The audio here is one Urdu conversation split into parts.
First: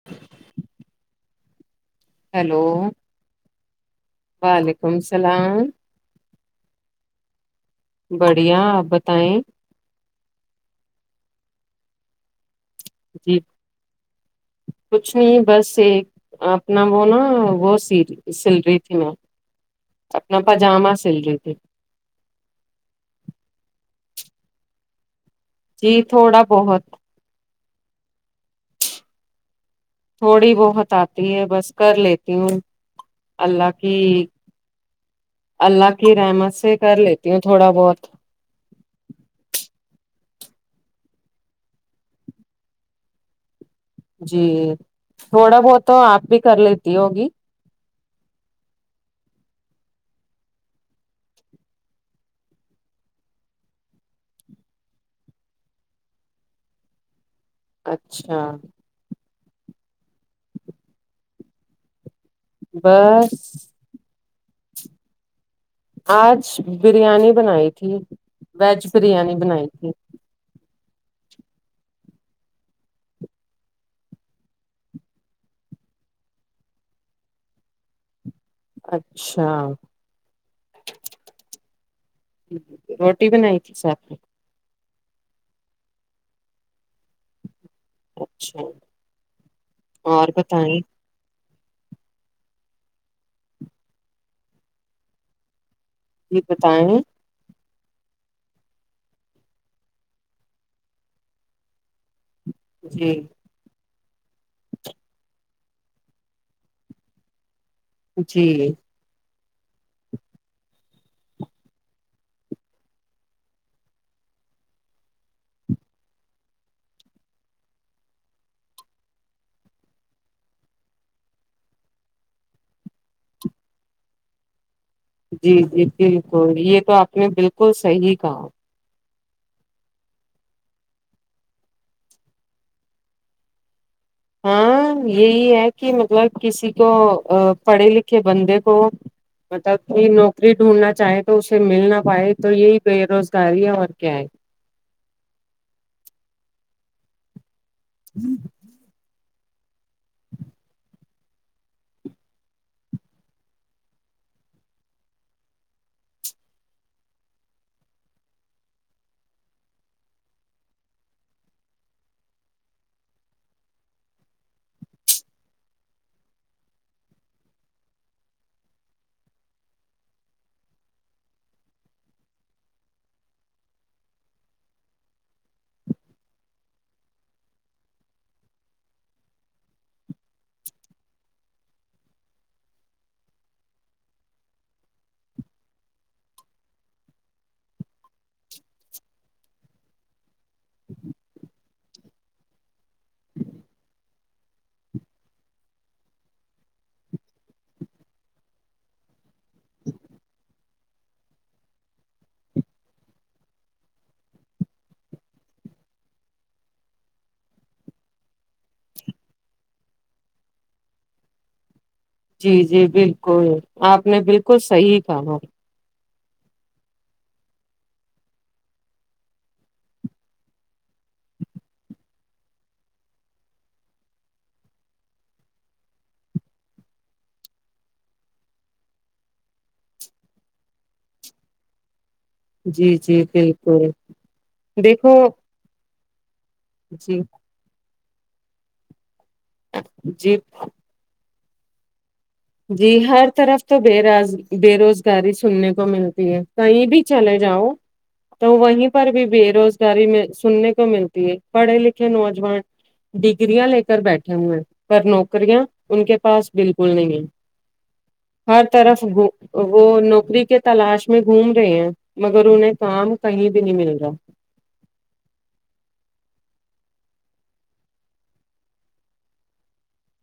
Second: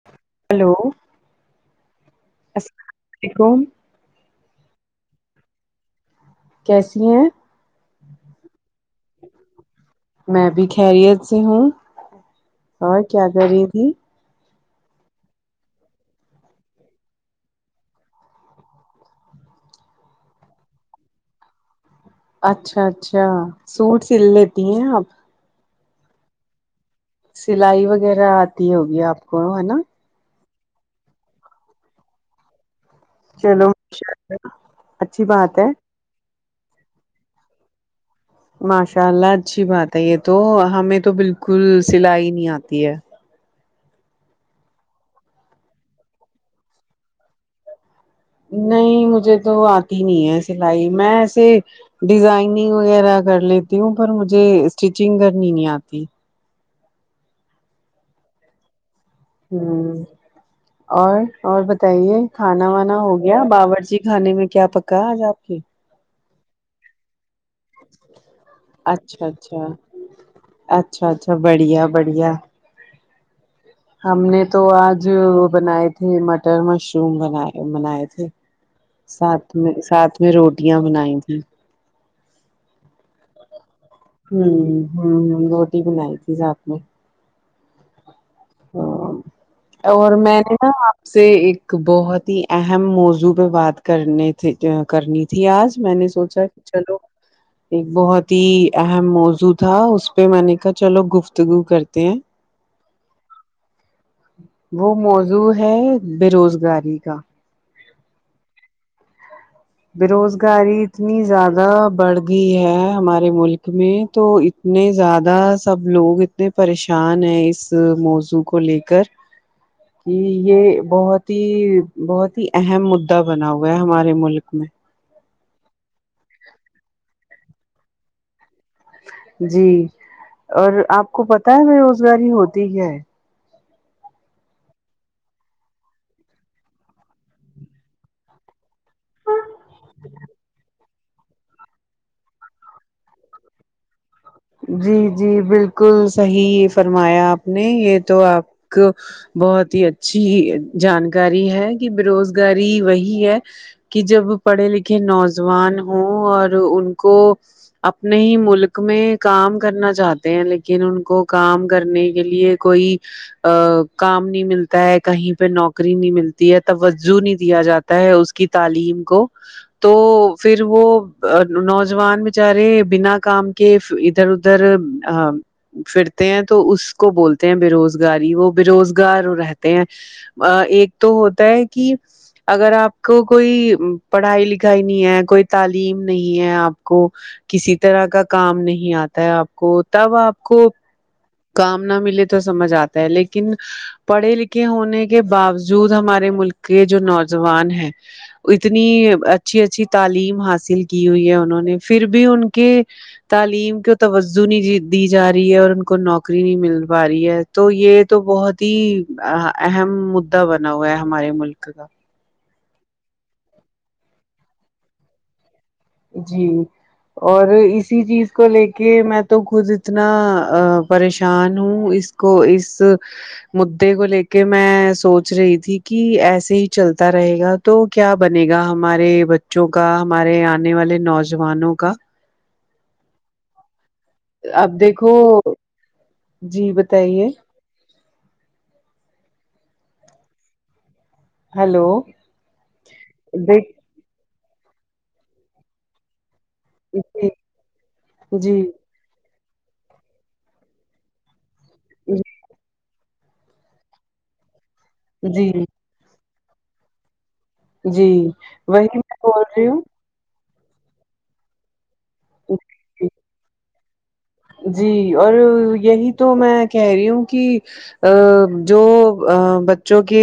ہ [inaudible] ہیلو ہیلو علیکم وعلیکم السلام کیسی ہیں بڑھیا آپ بتائیں میں بھی خیریت سے ہوں اور کیا جی کر رہی تھی کچھ نہیں بس ایک اپنا وہ نا وہ س سل رہی تھی میں اپنا پجامہ سل رہی تھی اچھا اچھا سوٹ سل لیتی ہیں آپ جی تھوڑا بہت سلائی وغیرہ آتی ہوگی آپ کو ہے نہ تھوڑی بہت آتی ہے بس کر لیتی ہوں چلو اللہ کی ماشاء اللہ اچھی بات ہے اللہ کی رحمت سے کر لیتی ہوں تھوڑا بہت ماشاء اللہ اچھی بات ہے یہ تو ہمیں تو بالکل سلائی نہیں آتی ہے جی تھوڑا بہت تو آپ بھی کر لیتی ہوگی نہیں مجھے تو آتی نہیں ہے سلائی میں ایسے ڈیزائننگ وغیرہ کر لیتی ہوں پر مجھے اسٹیچنگ کرنی نہیں آتی اچھا ہوں اور اور بتائیے کھانا وانا ہو گیا بس باور چی خا نے میں کیا پکا آج آپ کے آج بریانی بنائی تھی ویج اچھا بریانی اچھا بنائی تھی اچھا اچھا بڑھیا بڑھیا ہم نے تو آج بنائے تھے مٹر مشروم بائے بنائے تھے ساتھ اچھا میں ساتھ میں روٹیاں بنائی تھیں روٹی بنائی تھی ساتھ میں ہ ہ ہ روٹی بنائی تھی ساتھ میں اچھا اور میں نے نا سے ایک بہت ہی اہم موضوع پہ بات کرنے تھی کرنی تھی آج میں نے یہ سوچا کہ چلو بتائیں ایک بہت ہی اہم موضوع تھا اس پہ میں نے کہا چلو گفتگو کرتے ہیں جی وہ موضوع ہے بے روزگاری کا جی بےروزگاری اتنی زیادہ بڑھ گئی ہے ہمارے ملک میں تو نہیں زیادہ سب لوگ اتنے پریشان ہیں اس موضوع کو لے کر کہ یہ بہت ہی بہت ہی اہم مدا بنا ہوا ہے ہمارے ملک میں جی جی بالکل یہ تو آپ نے بالکل صحیح کہا جی اور آپ کو پتہ ہے بے روزگاری ہوتی کیا ہے ہاں یہی ہے کہ مطلب کسی کو پڑھے لکھے بندے کو مطلب کہ نوکری ڈھونڈنا چاہے تو اسے مل نہ پائے تو یہی بے روزگاری ہے اور کیا ہے جی جی بالکل صحیح فرمایا آپ نے یہ تو آپ بہت ہی اچھی جانکاری ہے کہ بے روزگاری وہی ہے کہ جب پڑھے لکھے نوز وان ہوں اور ان کو اپنے ہی ملک میں کام کرنا چاہتے ہیں لیکن ان کو کام کرنے کے لیے کوئی ا کام نہیں ملتا ہے کہیں پہ نوکری نہیں ملتی ہے توجہ نہیں دیا جا تا ہے اس کی تعلیم کو تو فر وہ نوجوان بچارے بنا کام کے ادھر ادھر ا فرتے ہیں تو اس کو بولتے ہیں بے روزگاری وہ بے روزگار رہتے ہیں ا ایک تو ہوتا ہے کہ اگر آپ کو کوئی پڑھائی لکھائی نہیں ہے کوئی تعلیم نہیں ہے آپ کو کسی طرح کا کام نہیں آتا ہے آپ کو تب آپ کو کام نہ ملے تو سمجھ آتا ہے لیکن پڑھے لکھے ہونے کے باوجود ہمارے ملک کے جو نوجوان ہیں اتنی اچھی اچھی تعلیم حاصل کی ہوئی ہے انہوں نے فر بھی ان کے تعلیم کے توازو نہیں دی جا رہی ہے اور ان کو نوکری نہیں مل پا رہی ہے تو یہ تو بہت ہی اہم مددا بنا ہوا ہے ہمارے ملک کا جی جی بالکل آپ نے بالکل صحیح کہا جی اور اسی چیز کو لے کے میں تو خود اتنا پریشان ہوں اس کو اس مدے کو لے کے میں سوچ رہی تھی کہ ایسے ہی چلتا رہے گا تو کیا بنے گا ہمارے بچوں کا ہمارے آنے والے نوجوانوں کا جی جی بالکل دیکھو جی جی بتائیے جی ہیلو جی ہر طرف تو بے رز بے روزگاری سننے کو ملتی ہے کہیں بھی چلے جی جاؤ تو جی وہیں پر بھی بے روزگاری میں سننے کو مل پڑھے لکھے نوجوان ڈگریاں لے کر بیٹھے ہوئے ہیں پر جی نوکریاں ان کے پاس بالکل نہیں ہے جی ہر وہی طرف میں بول رہی وہ نوکری کے تلاش میں گھوم رہے ہیں مگر انہیں ہوں کام کہیں بھی نہیں مل رہا جی اور یہی تو میں کہہ رہی ہوں کہ ا جو بچوں کے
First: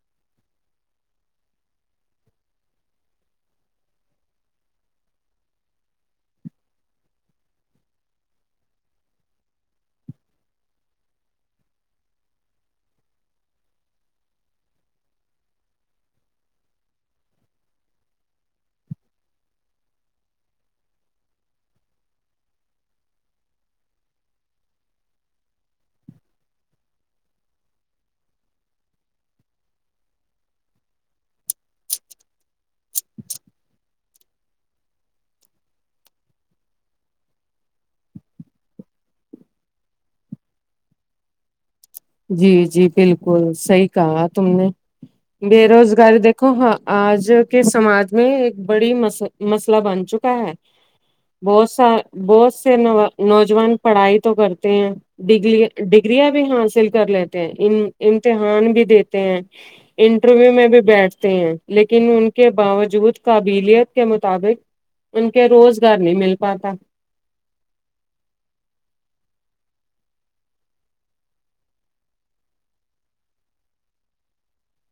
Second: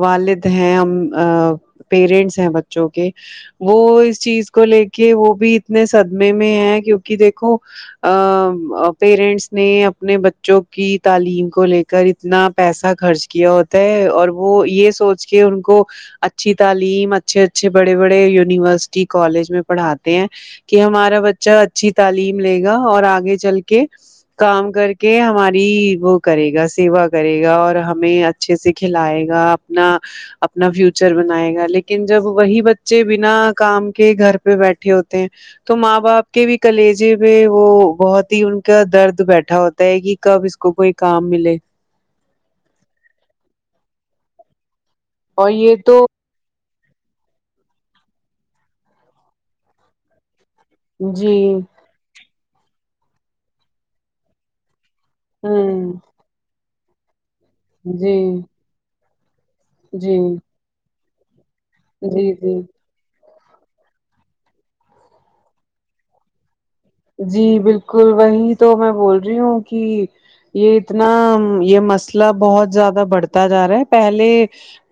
والد ہیں ہم پیرنٹس ہیں بچوں کے وہ اس چیز کو لے کے وہ بھی اتنے صدمہ میں ہے کیونکہ دیکھو ا ا پیرنٹس نے اپنے بچوں کی تعلیم کو لے کر اتنا پیسہ خرچ کیا طۓ ہے اور وہ یہ سوچ کے ان کو اچھی تعلیم اچھے اچھے بڑے بڑے یونیورسٹی کالج میں پڑھاتے ہیں کہ ہمارا بچہ اچھی تعلیم لے گا اور آگے چل کے کام کر کے ہماری وہ کرے گا سیوا کرے گا اور ہمیں اچھے سے کھلائے گا اپنا اپنا فیوچر بنائے گا لیکن جب وہی بچے بنا کام کے گھر پہ بیٹھے ہوتے ہیں تو ماں باپ کے بھی کلیجے وہ بہت ہی ان کا درد بیٹھا ہوتا ہے کہ کب اس کو کوئی کام ملے جی جی بالکل صحیح کہا تم نے اور بے یہ تو روزگاری دیک ہاں آج کے سماج میں ایک بڑی مس مسئلہ بن چکا ہے جی بہت سا بہت سے نوا نوجوان پڑھائی تو کرتے ہیں ڈگلیا ہوں ڈگریاں بھی حاصل کر لیتے ہیں ان جی امتحان بھی دیتے ہیں جی انٹرویو میں بھی بیٹھتے ہیں لیکن ان جی کے جی باوجود قابیلیت کے مطابق ان کے روزگار نہیں مل پاتا جی بالکل وہی تو میں بول رہی ہوں کہ یہ اتنا یہ مسئلہ بہت زیادہ بڑھتا جا رہا ہے پہلے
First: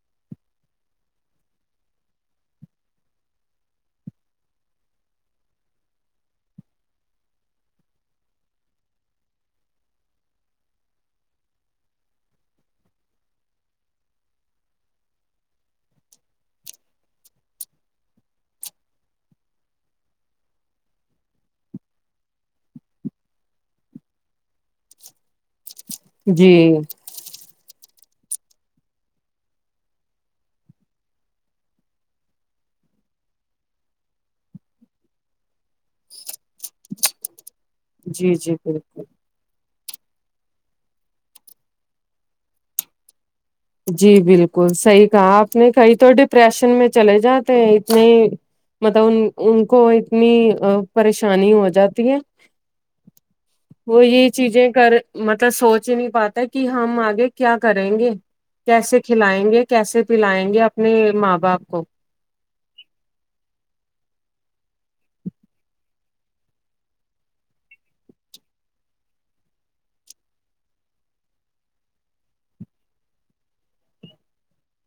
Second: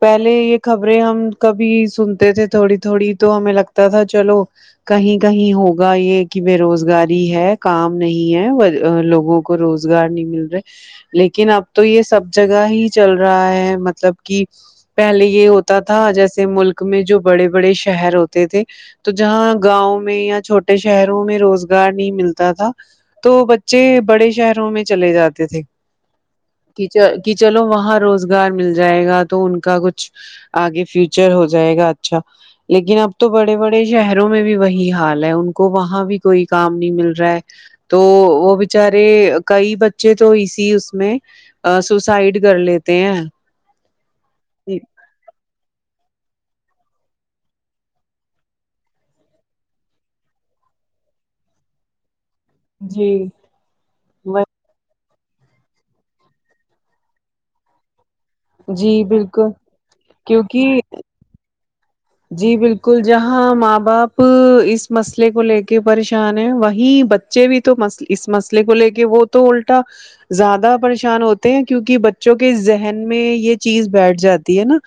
پہلے یہ خبریں ہم کبھی سنتے تھے تھوڑی تھوڑی تو ہمیں لگتا تھا چلو کہیں کہیں ہوگا یہ کہ بے روز گاری ہے کام نہیں ہے لوگوں کو روزگار نہیں مل رہے لیکن اب تو یہ سب جگہ ہی چل رہا ہے مطلب کہ پہلے یہ ہوتا تھا جیسے ملک میں جو بڑے بڑے شہر ہوتے تھے تو جہاں گاؤں میں یا چھوٹے شہروں میں روز گار نہیں ملتا تھا تو بچے بڑے شہروں میں چلے جاتے تھے جی کہ چ کی چلو وہاں روزگار مل جائے گا تو ان کا کچھ آگے فیوچر ہو جائے گا اچھا لیکن اب تو بڑے بڑے شہروں میں بھی وہی حال ہے ان کو وہاں بھی کوئی کام نہیں مل رہا ہے تو جی جی وہ بالکل بچارے کئی بچ چے تو اسی اس میں سوسائڈ کر لیتے ہیں جی بالکل صحیح کہا آپ نے کئی تو ڈپریشن میں چلے جاتے ہے اتنی مطلب ان ان کو اتنی پریشانی ہو جاتی ہے جی وہ یہ چیزیں کر مطلب سوچ ہی نہیں پاتا کہ ہم آگے کیا کریں گے کیسے جی بالکل کھلائیں گے کیسے پلائیں گے کیونکہ اپنے ماں باپ کو جی بالکل جہاں ماں باپ اس مسئلے کو لے کے پریشان ہے وہی بچے بھی تو مس اس مسئلے کو لے کے وہ تو الٹا زیادہ پریشان ہوتے ہیں کیونکہ بچوں کے ذہن میں یہ چیز بیٹھ جاتی ہے نا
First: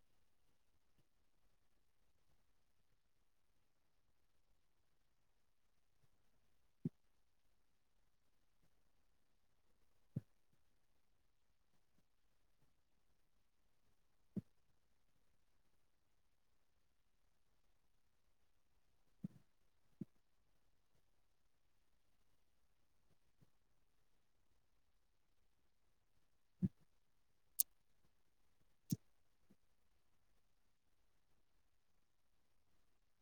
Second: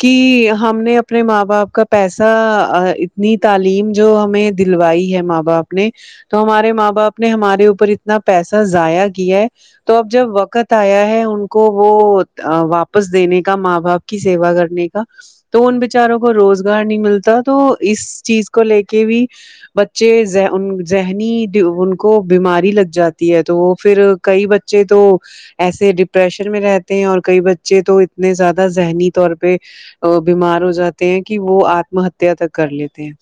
کہ ہم نے اپنے ماں باپ کا پیسہ اتنی تعلیم جو ہمیں دلوائی ہے ماں باپ نے تو ہمارے ماں باپ نے ہمارے اوپر اتنا پیسہ ضائع کیا ہے تو اب جب وقت آیا ہے ان کو وہ واپس دینے کا ماں باپ کی سیوا کرنے کا تو ان بچاروں کو روز گار نہیں ملتا تو اس چیز کو لے کے بھی بچے ذہنی ان کو بیماری لگ جاتی ہے تو وہ پھر کئی بچے تو ایسے ڈپریشن میں رہتے ہیں اور کئی بچے تو اتنے زیادہ ذہنی طور پہ ا بیمار ہو جاتے ہیں کہ وہ آتمہ ہتیا تک کر لیتے ہیں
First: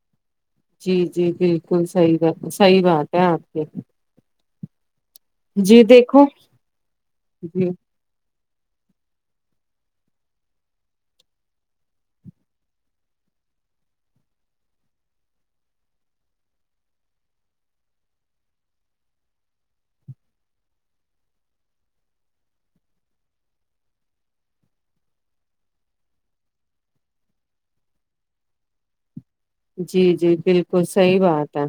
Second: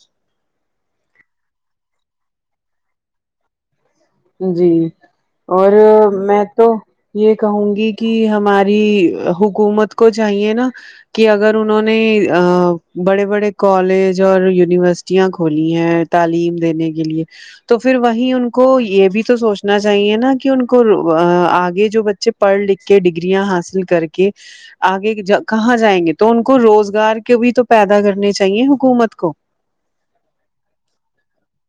جی جی بالکل صحیح صحیح بات ہے آپ کے جی اور دیکھو میں تو یہ جی کہوں گی کی ہماری حکومت کو چاہیے نا کہ اگر انہوں نے بڑے بڑے کالج اور یونیورسٹیاں کھولی ہیں تعلیم دینے کے لیے تو پھر وہیں ان کو یہ بھی تو سوچنا چاہیے نا کہ ان کو آگے جو بچے پڑھ لکھ کے ڈگریاں حاصل کر کے آگے ج کہاں جائیں گے تو ان کو روزگار کو بھی تو پیدا کرنے چاہیے حکومت کو جی جی بالکل صحیح بات ہے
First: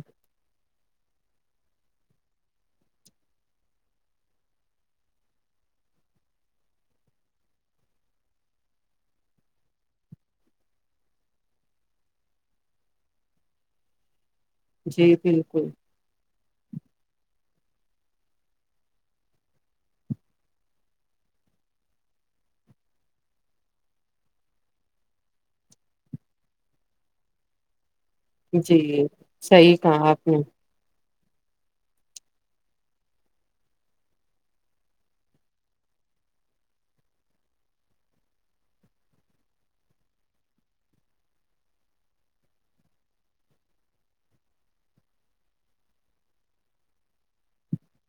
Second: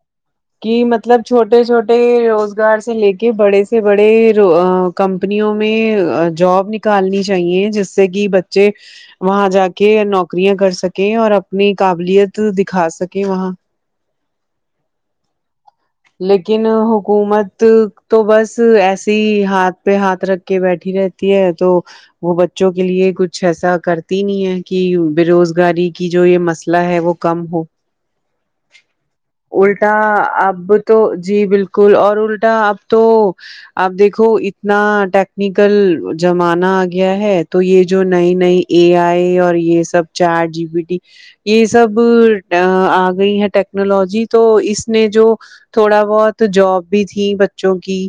کی مطلب چھوٹے چھوٹے روزگار سے لے کے بڑے سے بڑے کمپنیوں میں جاب نکالنی چاہیے جس سے کہ بچے وہاں جا کے نوکریاں کر سکیں اور اپنی قابلیت دکھا سکیں وہاں جی بالکل لیکن حکومت تو بس ایسے ہی ہاتھ پہ ہاتھ رکھ کے بیٹھی رہتی ہے تو وہ بچوں کے لیے کچھ ایسا کرتی نہیں ہے کہ بے روزگاری کی جو یہ مسئلہ ہے وہ کم ہو جی صحیح الٹا کہا آپ نے اب تو جی بالکل اور الٹا اب تو اب دیکھو اتنا ٹیکنیکل زمانہ ا گیا ہے تو یہ جو نئی نئی اے ائی اور یہ سب چیٹ جی پی ٹی یہ سب ا گئی ہے ٹیکنالوجی تو اس نے جو تھوڑا بہت جاب بھی تھی بچوں کی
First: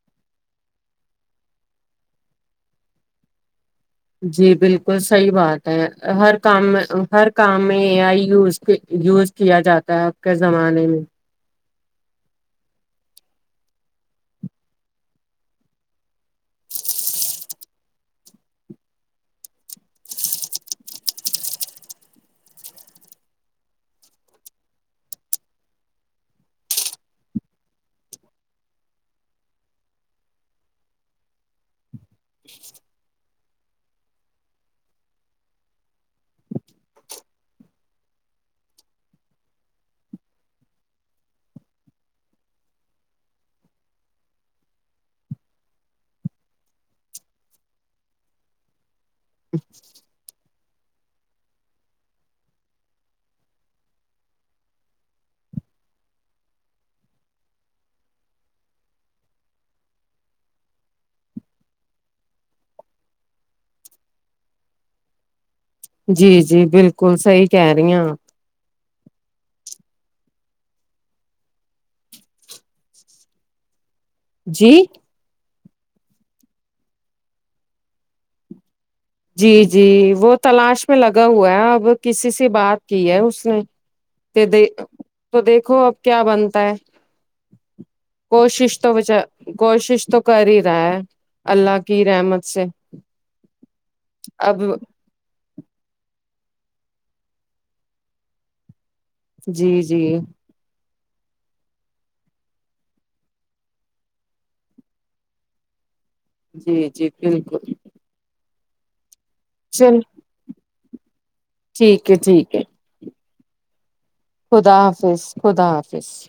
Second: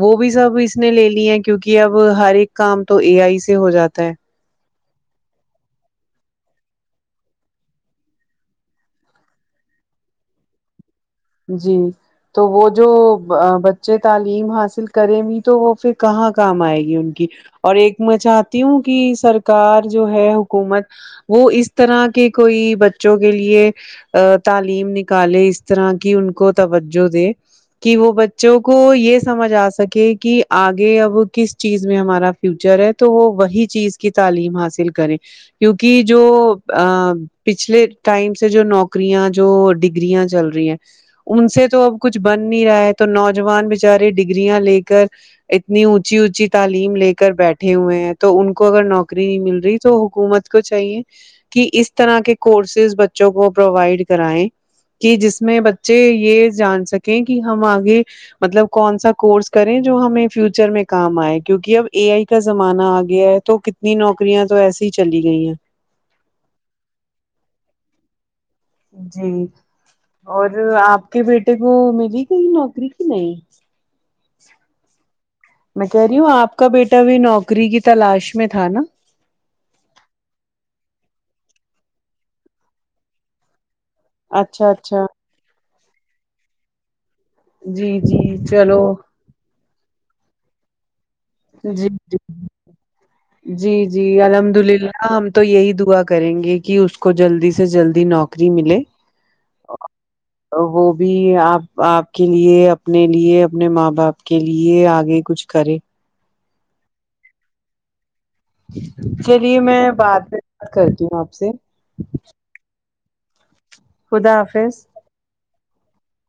وہ بھی سب اس نے لے لی ہیں کیونکہ اب ہر ایک کام تو اے ائی سے ہو جاتا ہے جی بالکل صحیح بات ہے ہر کام میں ہر کام میں اے ائی یوز کے یوز کیا جاتا ہے اب کے زمانے میں جی تو وہ جو بچے تعلیم حاصل کریں گی تو وہ پھر کہاں کام ائے گی ان کی اور ایک میں چاہتی ہوں کہ سرکار جو ہے حکومت وہ اس طرح کے کوئی بچوں کے لیے تعلیم نکالے اس طرح کے کہ ان کو توجہ دے کہ وہ بچوں کو یہ سمجھ ا سکے کہ اگے اب کس چیز میں ہمارا فیوچر ہے تو وہ وہی چیز کی تعلیم حاصل کریں کیونکہ جو پچھلے ٹائم سے جو نوکریاں جو ڈگریاں چل رہی ہیں ان سے تو اب کچھ بن نہیں رہا ہے تو نوجوان بچارے ڈگرریاں لے کر اتنی اونچی اونچی تعلیم لے کر بیٹھے ہوئے ہیں تو ان کو اگر نوک ری مل رہی تو حکومت کو چاہیے کہ اس طرح کے کورسز بچوں کو پرووائڈ کرائیں کہ جس میں بچے یہ جان سکیں کہ ہم اگے مطلب کون سا کورس کریں جو ہمیں فیوچر میں کام ائے کیونکہ اب اے ائی کا زمانہ ا گیا ہے تو کتنی نوکریاں تو ایسسی ہی چلی گئی ہیں جی جی بالکل صحیح کہہ رہی اپ جی اور اپ کے بیٹے کو ملی کہیں نوکری کے نہیں جی میں کہہ رہی ہوں اپ کا بیٹا بھی نوکری کی تلاش میں تھا نا جی جی وہ تلاش میں لگا ہوا ہے اب کسی سے بات کی ہے اس نے پ د اچھا اچھا تو دیکھو اب کیا بنتا ہے جی جی کوشش چلو تو بچار کوشش تو کر ہی رہا ہے اللہ جی کی جی رحمت سے جی جی الحمد اب اللہ ہم تو یہی دعا کریں گے کہ اس کو جلدی سے جلدی نوکری ملے جی جی وہ بھی اپ اپ کے لیے اپنے لیے اپنے ماں باپ کے لیے آاگے کچھ کرے جی جی بالکل چلیے میں چل بعد میں بات کرتی ہوں اپ سے ٹھیک ہے ٹھیک ہے خدا حافظ خدا حافظ